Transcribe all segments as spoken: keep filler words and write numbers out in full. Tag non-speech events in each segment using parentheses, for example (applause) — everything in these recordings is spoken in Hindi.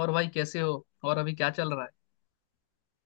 और भाई कैसे हो और अभी क्या चल रहा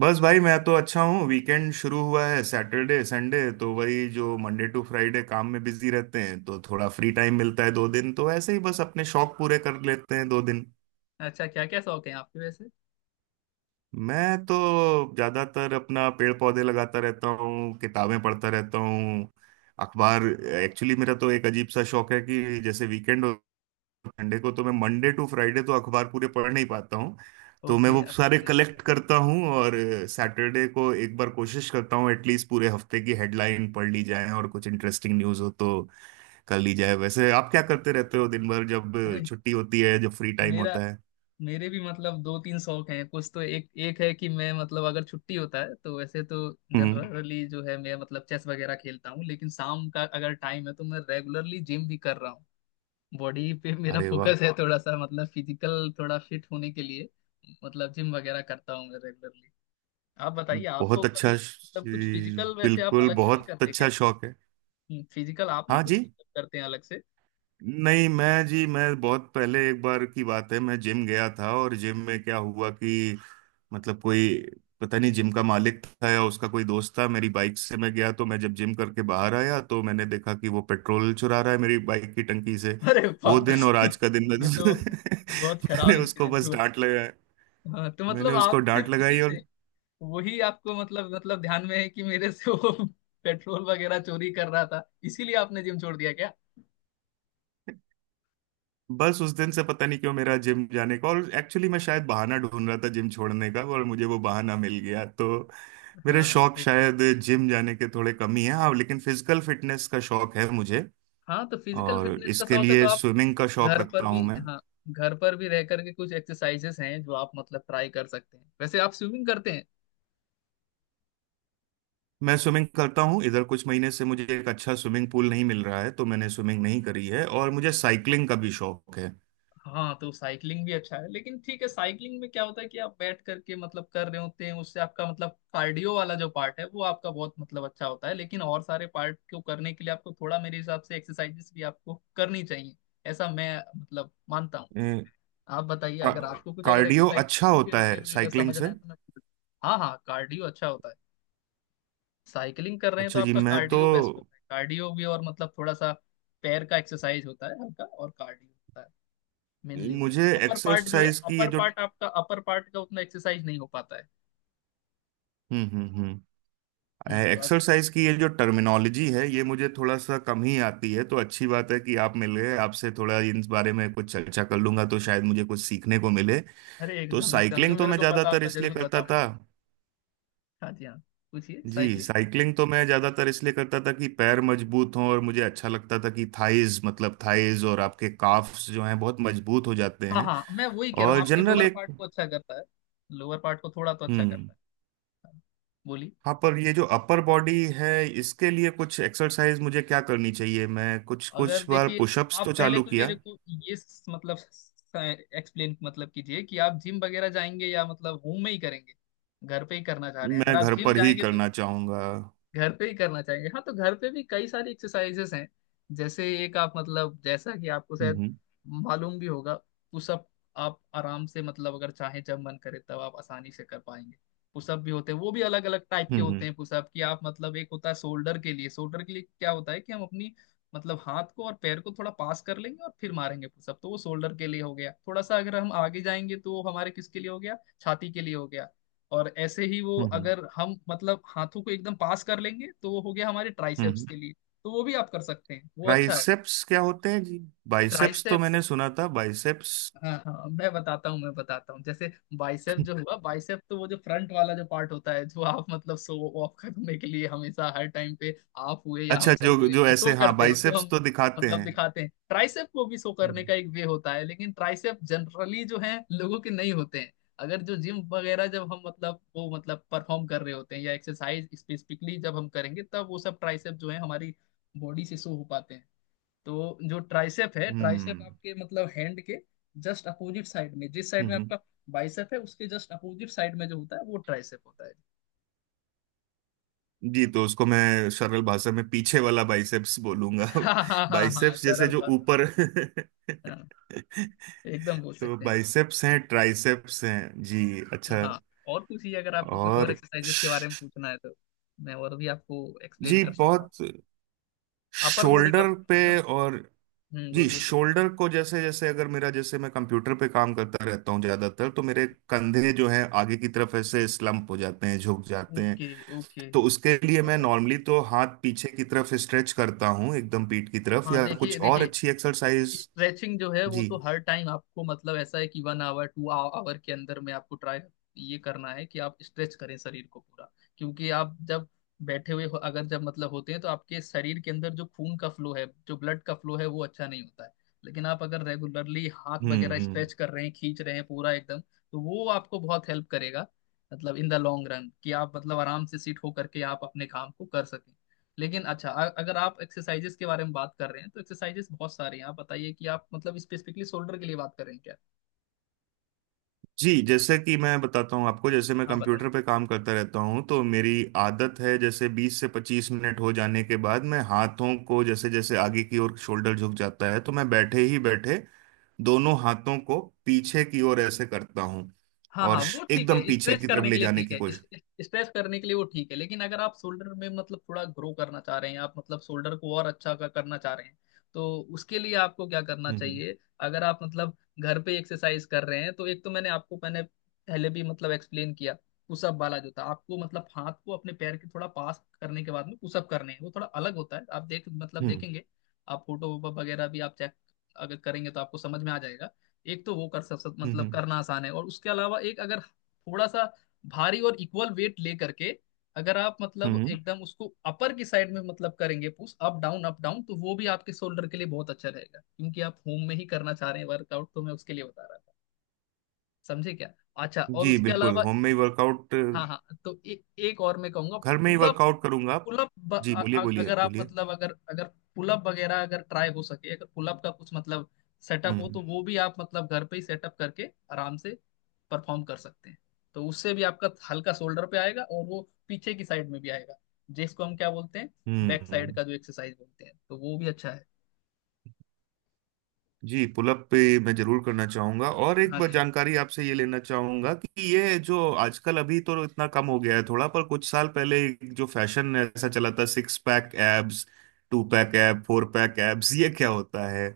बस भाई, मैं तो अच्छा हूँ। वीकेंड शुरू हुआ है, सैटरडे संडे तो वही, जो मंडे टू फ्राइडे काम में बिजी रहते हैं तो थोड़ा फ्री टाइम मिलता है दो दिन, तो ऐसे ही बस अपने शौक पूरे कर लेते हैं दो दिन। है? अच्छा, क्या क्या शौक है आपके वैसे? मैं तो ज्यादातर अपना पेड़ पौधे लगाता रहता हूँ, किताबें पढ़ता रहता हूँ, अखबार। एक्चुअली मेरा तो एक अजीब सा शौक है कि जैसे वीकेंड, संडे को, तो मैं मंडे टू फ्राइडे तो अखबार पूरे पढ़ नहीं पाता हूँ, तो मैं ओके, वो अखबार सारे नहीं कलेक्ट पढ़ता। करता हूँ और सैटरडे को एक बार कोशिश करता हूँ एटलीस्ट पूरे हफ्ते की हेडलाइन पढ़ ली जाए, और कुछ इंटरेस्टिंग न्यूज़ हो तो कर ली जाए। वैसे आप क्या करते रहते हो दिन भर, जब अरे छुट्टी होती है, जब फ्री टाइम मेरा होता है? मेरे भी मतलब दो तीन शौक हैं। कुछ तो एक एक है कि मैं मतलब अगर छुट्टी होता है तो वैसे तो हम्म। जनरली जो है, मैं मतलब चेस वगैरह खेलता हूँ। लेकिन शाम का अगर टाइम है तो मैं रेगुलरली जिम भी कर रहा हूँ। बॉडी पे मेरा अरे अरे वाह! फोकस है, वाह, थोड़ा सा मतलब फिजिकल थोड़ा फिट होने के लिए। मतलब जिम वगैरह करता हूँ मैं रेगुलरली। आप बताइए, बहुत आपको अच्छा कभी श- मतलब कुछ फिजिकल वैसे आप बिल्कुल अलग से नहीं बहुत करते? अच्छा शौक है। फिजिकल आप नहीं हाँ कुछ जी। मतलब करते हैं अलग से? नहीं, मैं जी, मैं बहुत पहले एक बार की बात है, मैं जिम गया था, और जिम में क्या हुआ कि मतलब कोई, पता नहीं जिम का मालिक था या उसका कोई दोस्त था, मेरी बाइक से मैं गया, तो मैं जब जिम करके बाहर आया तो मैंने देखा कि वो पेट्रोल चुरा रहा है मेरी बाइक की टंकी से। अरे वो वाह दिन और (laughs) आज का दिन, मैं ये तो बहुत (laughs) खराब मैंने उसको इंसिडेंट बस हुआ। डांट लगाया। हाँ, तो मैंने मतलब उसको आप डांट सिर्फ लगाई, उसी और से, वही आपको मतलब मतलब ध्यान में है कि मेरे से वो (laughs) पेट्रोल वगैरह चोरी कर रहा था, इसीलिए आपने जिम छोड़ दिया क्या? बस उस दिन से पता नहीं क्यों मेरा जिम जाने का, और एक्चुअली मैं शायद बहाना ढूंढ रहा था जिम छोड़ने का, और मुझे वो बहाना मिल गया। तो मेरे हाँ हाँ, शौक एकदम शायद सही है। जिम जाने के थोड़े कम ही हैं, हाँ, लेकिन फिजिकल फिटनेस का शौक है मुझे, हाँ, तो फिजिकल और फिटनेस का इसके शौक है तो लिए आप स्विमिंग का शौक घर रखता पर भी? हूँ मैं। हाँ, घर पर भी रह करके कुछ एक्सरसाइजेस हैं जो आप मतलब ट्राई कर सकते हैं। वैसे आप स्विमिंग करते हैं? मैं स्विमिंग करता हूँ, इधर कुछ महीने से मुझे एक अच्छा स्विमिंग पूल नहीं मिल रहा है तो मैंने स्विमिंग नहीं करी है, और मुझे साइकिलिंग का भी शौक है। हाँ, तो साइकिलिंग भी अच्छा है लेकिन ठीक है। साइकिलिंग में क्या होता है कि आप बैठ करके मतलब कर रहे होते हैं, उससे आपका मतलब कार्डियो वाला जो पार्ट है वो आपका बहुत मतलब अच्छा होता है, लेकिन और सारे पार्ट को करने के लिए आपको थोड़ा मेरे हिसाब से एक्सरसाइजेस भी आपको करनी चाहिए। ऐसा मैं मतलब मानता हूँ। ए, आप बताइए, का, अगर आपको कुछ अगर कार्डियो एक्सरसाइज अच्छा के होता बारे है में अगर साइकिलिंग से। समझना है तो मैं। हाँ हाँ, कार्डियो अच्छा होता है। साइकिलिंग कर रहे हैं तो अच्छे जिम आपका में तो कार्डियो बेस्ट होता है, कार्डियो भी, और मतलब थोड़ा सा पैर का एक्सरसाइज होता है हल्का, और कार्डियो होता है। मेनली वो है मुझे अपर पार्ट, जो है एक्सरसाइज की ये अपर जो पार्ट आपका, अपर पार्ट का उतना एक्सरसाइज नहीं हो पाता है। हम्म हम्म हम्म हम्म तो आप, एक्सरसाइज की ये जो टर्मिनोलॉजी है, ये मुझे थोड़ा सा कम ही आती है, तो अच्छी बात है कि आप मिल गए, आपसे थोड़ा इन बारे में कुछ चर्चा कर लूंगा तो शायद मुझे कुछ सीखने को मिले। अरे तो एकदम एकदम, जो साइकिलिंग तो मेरे मैं को पता ज्यादातर होगा इसलिए जरूर करता बताऊंगा। था। हाँ जी हाँ, पूछिए जी, साइकिलिंग। साइकिलिंग तो मैं ज्यादातर इसलिए करता था कि पैर मजबूत हों, और मुझे अच्छा लगता था कि थाइज, मतलब थाइज और आपके काफ्स जो हैं बहुत मजबूत हो जाते हाँ हैं, हाँ, मैं वही कह रहा हूँ, और आपके जनरल लोअर एक। पार्ट को अच्छा करता है। लोअर पार्ट को थोड़ा तो अच्छा हम्म। करता है। हाँ, बोलिए। हाँ, पर ये जो अपर बॉडी है, इसके लिए कुछ एक्सरसाइज मुझे क्या करनी चाहिए? मैं कुछ अगर कुछ बार देखिए, पुशअप्स आप तो पहले चालू तो किया। मेरे को ये स- मतलब एक्सप्लेन मतलब कीजिए कि आप जिम वगैरह जाएंगे या मतलब होम में ही करेंगे। घर पे ही करना चाह रहे हैं? अगर मैं आप घर जिम पर ही जाएंगे तो करना चाहूंगा। घर पे ही करना चाहेंगे। हाँ, तो घर पे भी कई सारी एक्सरसाइजेस हैं। जैसे एक, आप मतलब, जैसा कि आपको शायद हम्म मालूम भी होगा, पुशअप। आप आराम से मतलब अगर चाहें जब मन करे तब आप आसानी से कर पाएंगे। पुशअप भी होते हैं, वो भी अलग अलग टाइप के होते हम्म हैं। पुशअप की आप मतलब, एक होता है शोल्डर के लिए। शोल्डर के लिए क्या होता है कि हम अपनी मतलब हाथ को और पैर को थोड़ा पास कर लेंगे और फिर मारेंगे पुशअप, तो वो शोल्डर के लिए हो गया। थोड़ा सा अगर हम आगे जाएंगे तो वो हमारे किसके लिए हो गया, छाती के लिए हो गया। और ऐसे ही वो हम्म। अगर हम मतलब हाथों को एकदम पास कर लेंगे तो वो हो गया हमारे ट्राइसेप्स हम्म। के लिए। तो वो भी आप कर सकते हैं, वो अच्छा है। ट्राइसेप्स क्या होते हैं जी? बाइसेप्स तो ट्राइसेप्स? मैंने सुना था, बाइसेप्स। हाँ हाँ, मैं बताता हूँ मैं बताता हूँ जैसे, बाइसेप जो हुआ, बाइसेप तो वो जो फ्रंट वाला जो पार्ट होता है, जो आप मतलब शो ऑफ करने के लिए हमेशा हर टाइम पे आप हुए या अच्छा, हम सब जो हुए जो तो ऐसे, शो हाँ, करते हैं, जो बाइसेप्स हम तो दिखाते मतलब हैं। दिखाते हैं। ट्राइसेप को भी शो करने हम्म का एक वे होता है, लेकिन ट्राइसेप जनरली जो है लोगों के नहीं होते हैं। अगर जो जिम वगैरह जब हम मतलब वो मतलब परफॉर्म कर रहे होते हैं या एक्सरसाइज स्पेसिफिकली जब हम करेंगे, तब वो सब ट्राइसेप जो है हमारी बॉडी से शो हो पाते हैं। तो जो ट्राइसेप है, ट्राइसेप हम्म आपके मतलब हैंड के जस्ट अपोजिट साइड में, जिस साइड में हम्म। आपका बाइसेप है उसके जस्ट अपोजिट साइड में जो होता है, वो ट्राइसेप होता है। जी, तो उसको मैं सरल भाषा में पीछे वाला बाइसेप्स बोलूंगा (laughs) (laughs) हाँ हाँ हाँ हाँ, बाइसेप्स जैसे सरल जो भाषा। ऊपर हाँ, (laughs) एकदम बोल तो सकते हैं। बाइसेप्स हैं, ट्राइसेप्स हैं जी। जी अच्छा। हाँ। और पूछिए, अगर आपको कुछ और और एक्सरसाइजेस के बारे में श- पूछना है तो मैं और भी आपको एक्सप्लेन जी कर सकता हूँ। बहुत, अपर बॉडी का, शोल्डर पे, है ना? और हम्म, जी, बोलिए बोलिए। शोल्डर को, जैसे जैसे अगर मेरा, जैसे मैं कंप्यूटर पे काम करता रहता हूँ ज्यादातर, तो मेरे कंधे जो हैं आगे की तरफ ऐसे स्लम्प हो जाते हैं, झुक जाते हैं, ओके ओके, तो उसके लिए समझ मैं रहा हूँ। नॉर्मली तो हाथ पीछे की तरफ स्ट्रेच करता हूँ, एकदम पीठ की तरफ, हाँ, या देखिए कुछ और देखिए। अच्छी एक्सरसाइज? स्ट्रेचिंग जो है वो जी। तो हर टाइम आपको मतलब ऐसा है कि वन आवर टू आवर के अंदर में आपको ट्राई ये करना है कि आप स्ट्रेच करें शरीर को पूरा। क्योंकि आप जब बैठे हुए हो- अगर जब मतलब होते हैं तो आपके शरीर के अंदर जो खून का फ्लो है, जो ब्लड का फ्लो है, वो अच्छा नहीं होता है। लेकिन आप अगर रेगुलरली हाथ हम्म वगैरह हम्म। स्ट्रेच कर रहे हैं, खींच रहे हैं पूरा एकदम, तो वो आपको बहुत हेल्प करेगा, मतलब इन द लॉन्ग रन, कि आप मतलब आराम से सीट हो करके आप अपने काम को कर सकें। लेकिन अच्छा, अ- अगर आप एक्सरसाइजेस के बारे में बात कर रहे हैं तो एक्सरसाइजेस बहुत सारे हैं। आप बताइए कि आप मतलब स्पेसिफिकली शोल्डर के लिए बात कर रहे हैं क्या? जी, जैसे कि मैं बताता हूँ आपको, जैसे मैं आप कंप्यूटर बताइए। पे काम करता रहता हूँ तो मेरी आदत है जैसे बीस से पच्चीस मिनट हो जाने के बाद मैं हाथों को, जैसे जैसे आगे की ओर शोल्डर झुक जाता है, तो मैं बैठे ही बैठे दोनों हाथों को पीछे की ओर ऐसे करता हूँ, हाँ और हाँ, श- वो ठीक एकदम है, पीछे स्ट्रेच की तरफ करने ले के लिए जाने ठीक की है। कोशिश। स्ट्रेच करने के लिए वो ठीक है, लेकिन अगर आप शोल्डर में मतलब थोड़ा ग्रो करना चाह रहे हैं, आप मतलब शोल्डर को और अच्छा का करना चाह रहे हैं, तो उसके लिए आपको क्या करना हम्म चाहिए? अगर आप मतलब घर पे एक्सरसाइज कर रहे हैं तो एक तो मैंने आपको मैंने पहले भी मतलब एक्सप्लेन किया, पुशअप वाला जो था, आपको मतलब हाथ को अपने पैर के थोड़ा पास करने के बाद में पुशअप करने हैं, वो थोड़ा अलग होता है। आप देख मतलब हम्म देखेंगे, आप फोटो वगैरह भी आप चेक अगर करेंगे तो आपको समझ में आ जाएगा। एक तो वो कर सब सब हम्म मतलब हम्म करना आसान है, और उसके अलावा एक अगर थोड़ा सा भारी और इक्वल वेट ले करके अगर आप हम्म। मतलब हम्म। एकदम उसको अपर की साइड में मतलब करेंगे push up down up down, तो वो भी आपके शोल्डर के लिए बहुत अच्छा रहेगा। क्योंकि आप होम में ही करना चाह रहे हैं वर्कआउट, तो मैं उसके लिए बता रहा था। समझे क्या? अच्छा, और जी उसके बिल्कुल, अलावा होम में ही वर्कआउट, घर हाँ हाँ, तो ए, एक और मैं कहूंगा, में ही पुलअप। वर्कआउट करूंगा। पुलअप ब- जी, अ- बोलिए अ- बोलिए अगर आप बोलिए। मतलब अगर अगर पुलअप वगैरह अगर ट्राई हो सके, अगर पुलअप का कुछ मतलब सेटअप हो हम्म तो वो भी आप मतलब घर पे ही सेटअप करके आराम से परफॉर्म कर सकते हैं। तो उससे भी आपका हल्का शोल्डर पे आएगा, और वो पीछे की साइड में भी आएगा, जिसको हम क्या बोलते हैं, बैक साइड हम्म। का जो एक्सरसाइज बोलते हैं, तो वो भी अच्छा है। जी, पुलअप पे मैं जरूर करना चाहूंगा, और एक हाँ बार जी जानकारी आपसे ये लेना चाहूंगा कि ये जो आजकल अभी तो इतना कम हो गया है थोड़ा, पर कुछ साल पहले एक जो फैशन ऐसा चला था, six pack abs, two pack ab, four pack abs, ये क्या होता है?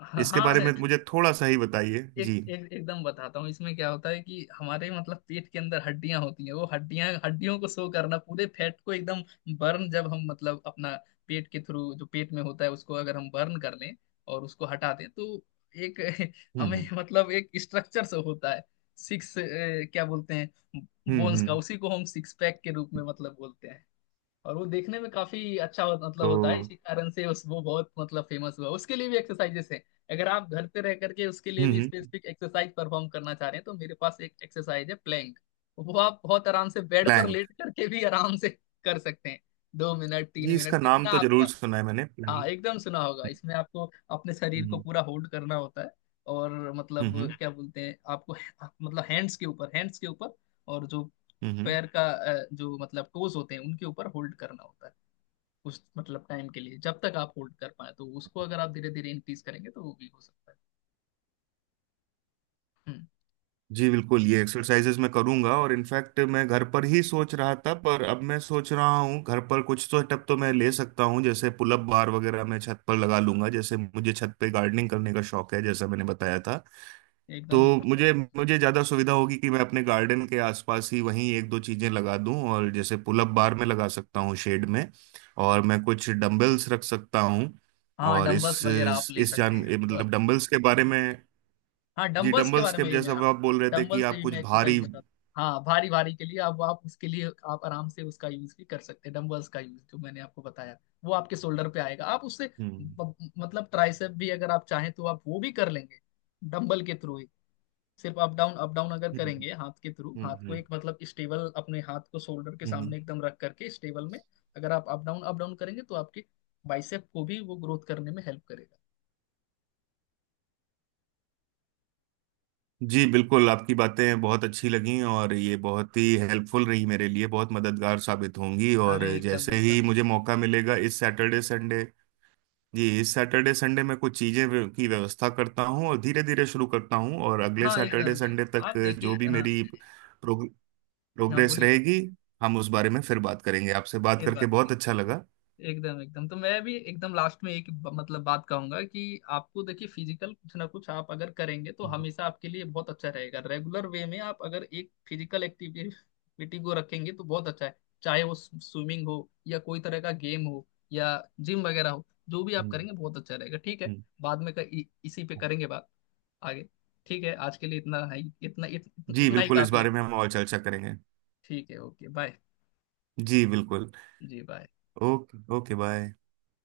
हाँ। इसके हाँ, बारे है। में मुझे थोड़ा सा ही बताइए एक जी। एक एकदम बताता हूँ, इसमें क्या होता है कि हमारे मतलब पेट के अंदर हड्डियां होती हैं, वो हड्डियां हड्डियों को शो करना, पूरे फैट को एकदम बर्न, जब हम मतलब अपना पेट के थ्रू जो पेट में होता है उसको अगर हम बर्न कर लें और उसको हटा दें तो एक (laughs) हम्म हमें हम्म मतलब एक स्ट्रक्चर से होता है, सिक्स क्या बोलते हैं, हम्म बोन्स का, हम्म। उसी को हम सिक्स पैक के रूप में मतलब बोलते हैं। और वो देखने में काफी अच्छा हो, मतलब तो होता है, इसी कारण से उस वो बहुत मतलब फेमस हुआ। उसके लिए भी एक्सरसाइजेस हैं। अगर आप घर पे रह करके उसके लिए हम्म भी हम्म। स्पेसिफिक एक्सरसाइज परफॉर्म करना चाह रहे हैं तो मेरे पास एक एक्सरसाइज है, प्लैंक। वो आप बहुत आराम से बेड पर प्लैंक? लेट करके भी आराम से कर सकते हैं, दो मिनट तीन जी, इसका मिनट नाम जितना तो जरूर आपका। सुना है मैंने, हाँ, प्लैंक। एकदम सुना होगा। हम्म इसमें आपको अपने शरीर को हम्म पूरा होल्ड करना होता है, और हम्म मतलब हम्म क्या बोलते हैं आपको, मतलब हैंड्स के ऊपर हैंड्स के ऊपर और जो हम्म। पैर का अ, जो मतलब टोज होते हैं उनके ऊपर होल्ड करना होता है, उस मतलब टाइम के लिए जब तक आप होल्ड कर पाए। तो उसको अगर आप धीरे धीरे इंक्रीज करेंगे तो वो भी हो सकता है। हम्म। जी बिल्कुल, ये एक्सरसाइजेज मैं करूंगा, और इनफैक्ट मैं घर पर ही सोच रहा था, पर अब मैं सोच रहा हूँ घर पर कुछ तो स्टेप तो मैं ले सकता हूँ, जैसे पुलअप बार वगैरह मैं छत पर लगा लूंगा, जैसे मुझे छत पे गार्डनिंग करने का शौक है, जैसा मैंने बताया था। तो एकदम एकदम मुझे correct। मुझे ज़्यादा सुविधा होगी कि मैं अपने गार्डन के आसपास ही वहीं एक दो चीज़ें लगा दूं, और जैसे पुलअप बार में लगा सकता हूँ शेड में, और मैं कुछ डम्बल्स रख सकता हूँ, हाँ, और इस डंबल्स वगैरह आप इस ले इस सकते जान हैं। बस, मतलब डंबल्स के बारे में, हाँ, जी, डंबल्स के डंबल बारे में स्क्वाट ही मैं, जैसा हाँ, अब आप बोल रहे थे डंबल कि से आप भी कुछ मैं भारी। एक्सरसाइज बता, हाँ, भारी भारी के लिए अब आप उसके लिए आप आराम से उसका यूज भी कर सकते हैं। डंबल्स का यूज जो मैंने आपको बताया, वो आपके शोल्डर पे आएगा, आप उससे हम्म ब- मतलब ट्राइसेप भी अगर आप चाहें तो आप वो भी कर लेंगे डंबल के थ्रू ही। सिर्फ अप डाउन अप डाउन अगर हम्म करेंगे हाथ के थ्रू, हम्म हाथ को हम्म, एक मतलब स्टेबल, अपने हाथ को शोल्डर के हम्म। सामने हम्म। एकदम रख करके स्टेबल में अगर आप अप डाउन अप डाउन करेंगे तो आपके बाइसेप को भी वो ग्रोथ करने में हेल्प करेगा। जी बिल्कुल, आपकी बातें बहुत अच्छी लगीं, और ये बहुत ही हेल्पफुल रही मेरे लिए, बहुत मददगार साबित होंगी, और अरे एकदम जैसे एकदम। ही मुझे मौका मिलेगा इस सैटरडे संडे, जी, इस सैटरडे संडे मैं कुछ चीज़ें व्य- की व्यवस्था करता हूँ और धीरे धीरे शुरू करता हूँ, और अगले हाँ सैटरडे एकदम संडे एकदम, तक आप देखिए। जो भी हाँ, मेरी प्रोग, हाँ प्रोग्रेस बोलिए बोलिए, रहेगी, हम उस बारे में फिर बात करेंगे। आपसे बात फिर करके बात बहुत करेंगे। अच्छा लगा। एकदम एकदम, तो मैं भी एकदम लास्ट में एक ब- मतलब बात कहूंगा कि आपको देखिए, फिजिकल कुछ ना कुछ आप अगर करेंगे तो हम्म हमेशा आपके लिए बहुत अच्छा रहेगा। रेगुलर वे में आप अगर एक फिजिकल एक्टिविटी को रखेंगे तो बहुत अच्छा है, चाहे वो स्विमिंग हो या कोई तरह का गेम हो, या जिम वगैरह हो, जो भी आप हम्म। करेंगे बहुत अच्छा रहेगा। ठीक है, हम्म। बाद में क- इ, इसी पे करेंगे बात आगे। ठीक है, आज के लिए इतना है ही- इतना इत, जी इतना ही बिल्कुल, इस काफी है। बारे में हम और चर्चा करेंगे। ठीक है, ओके बाय। जी बिल्कुल। जी बाय। Okay, okay bye.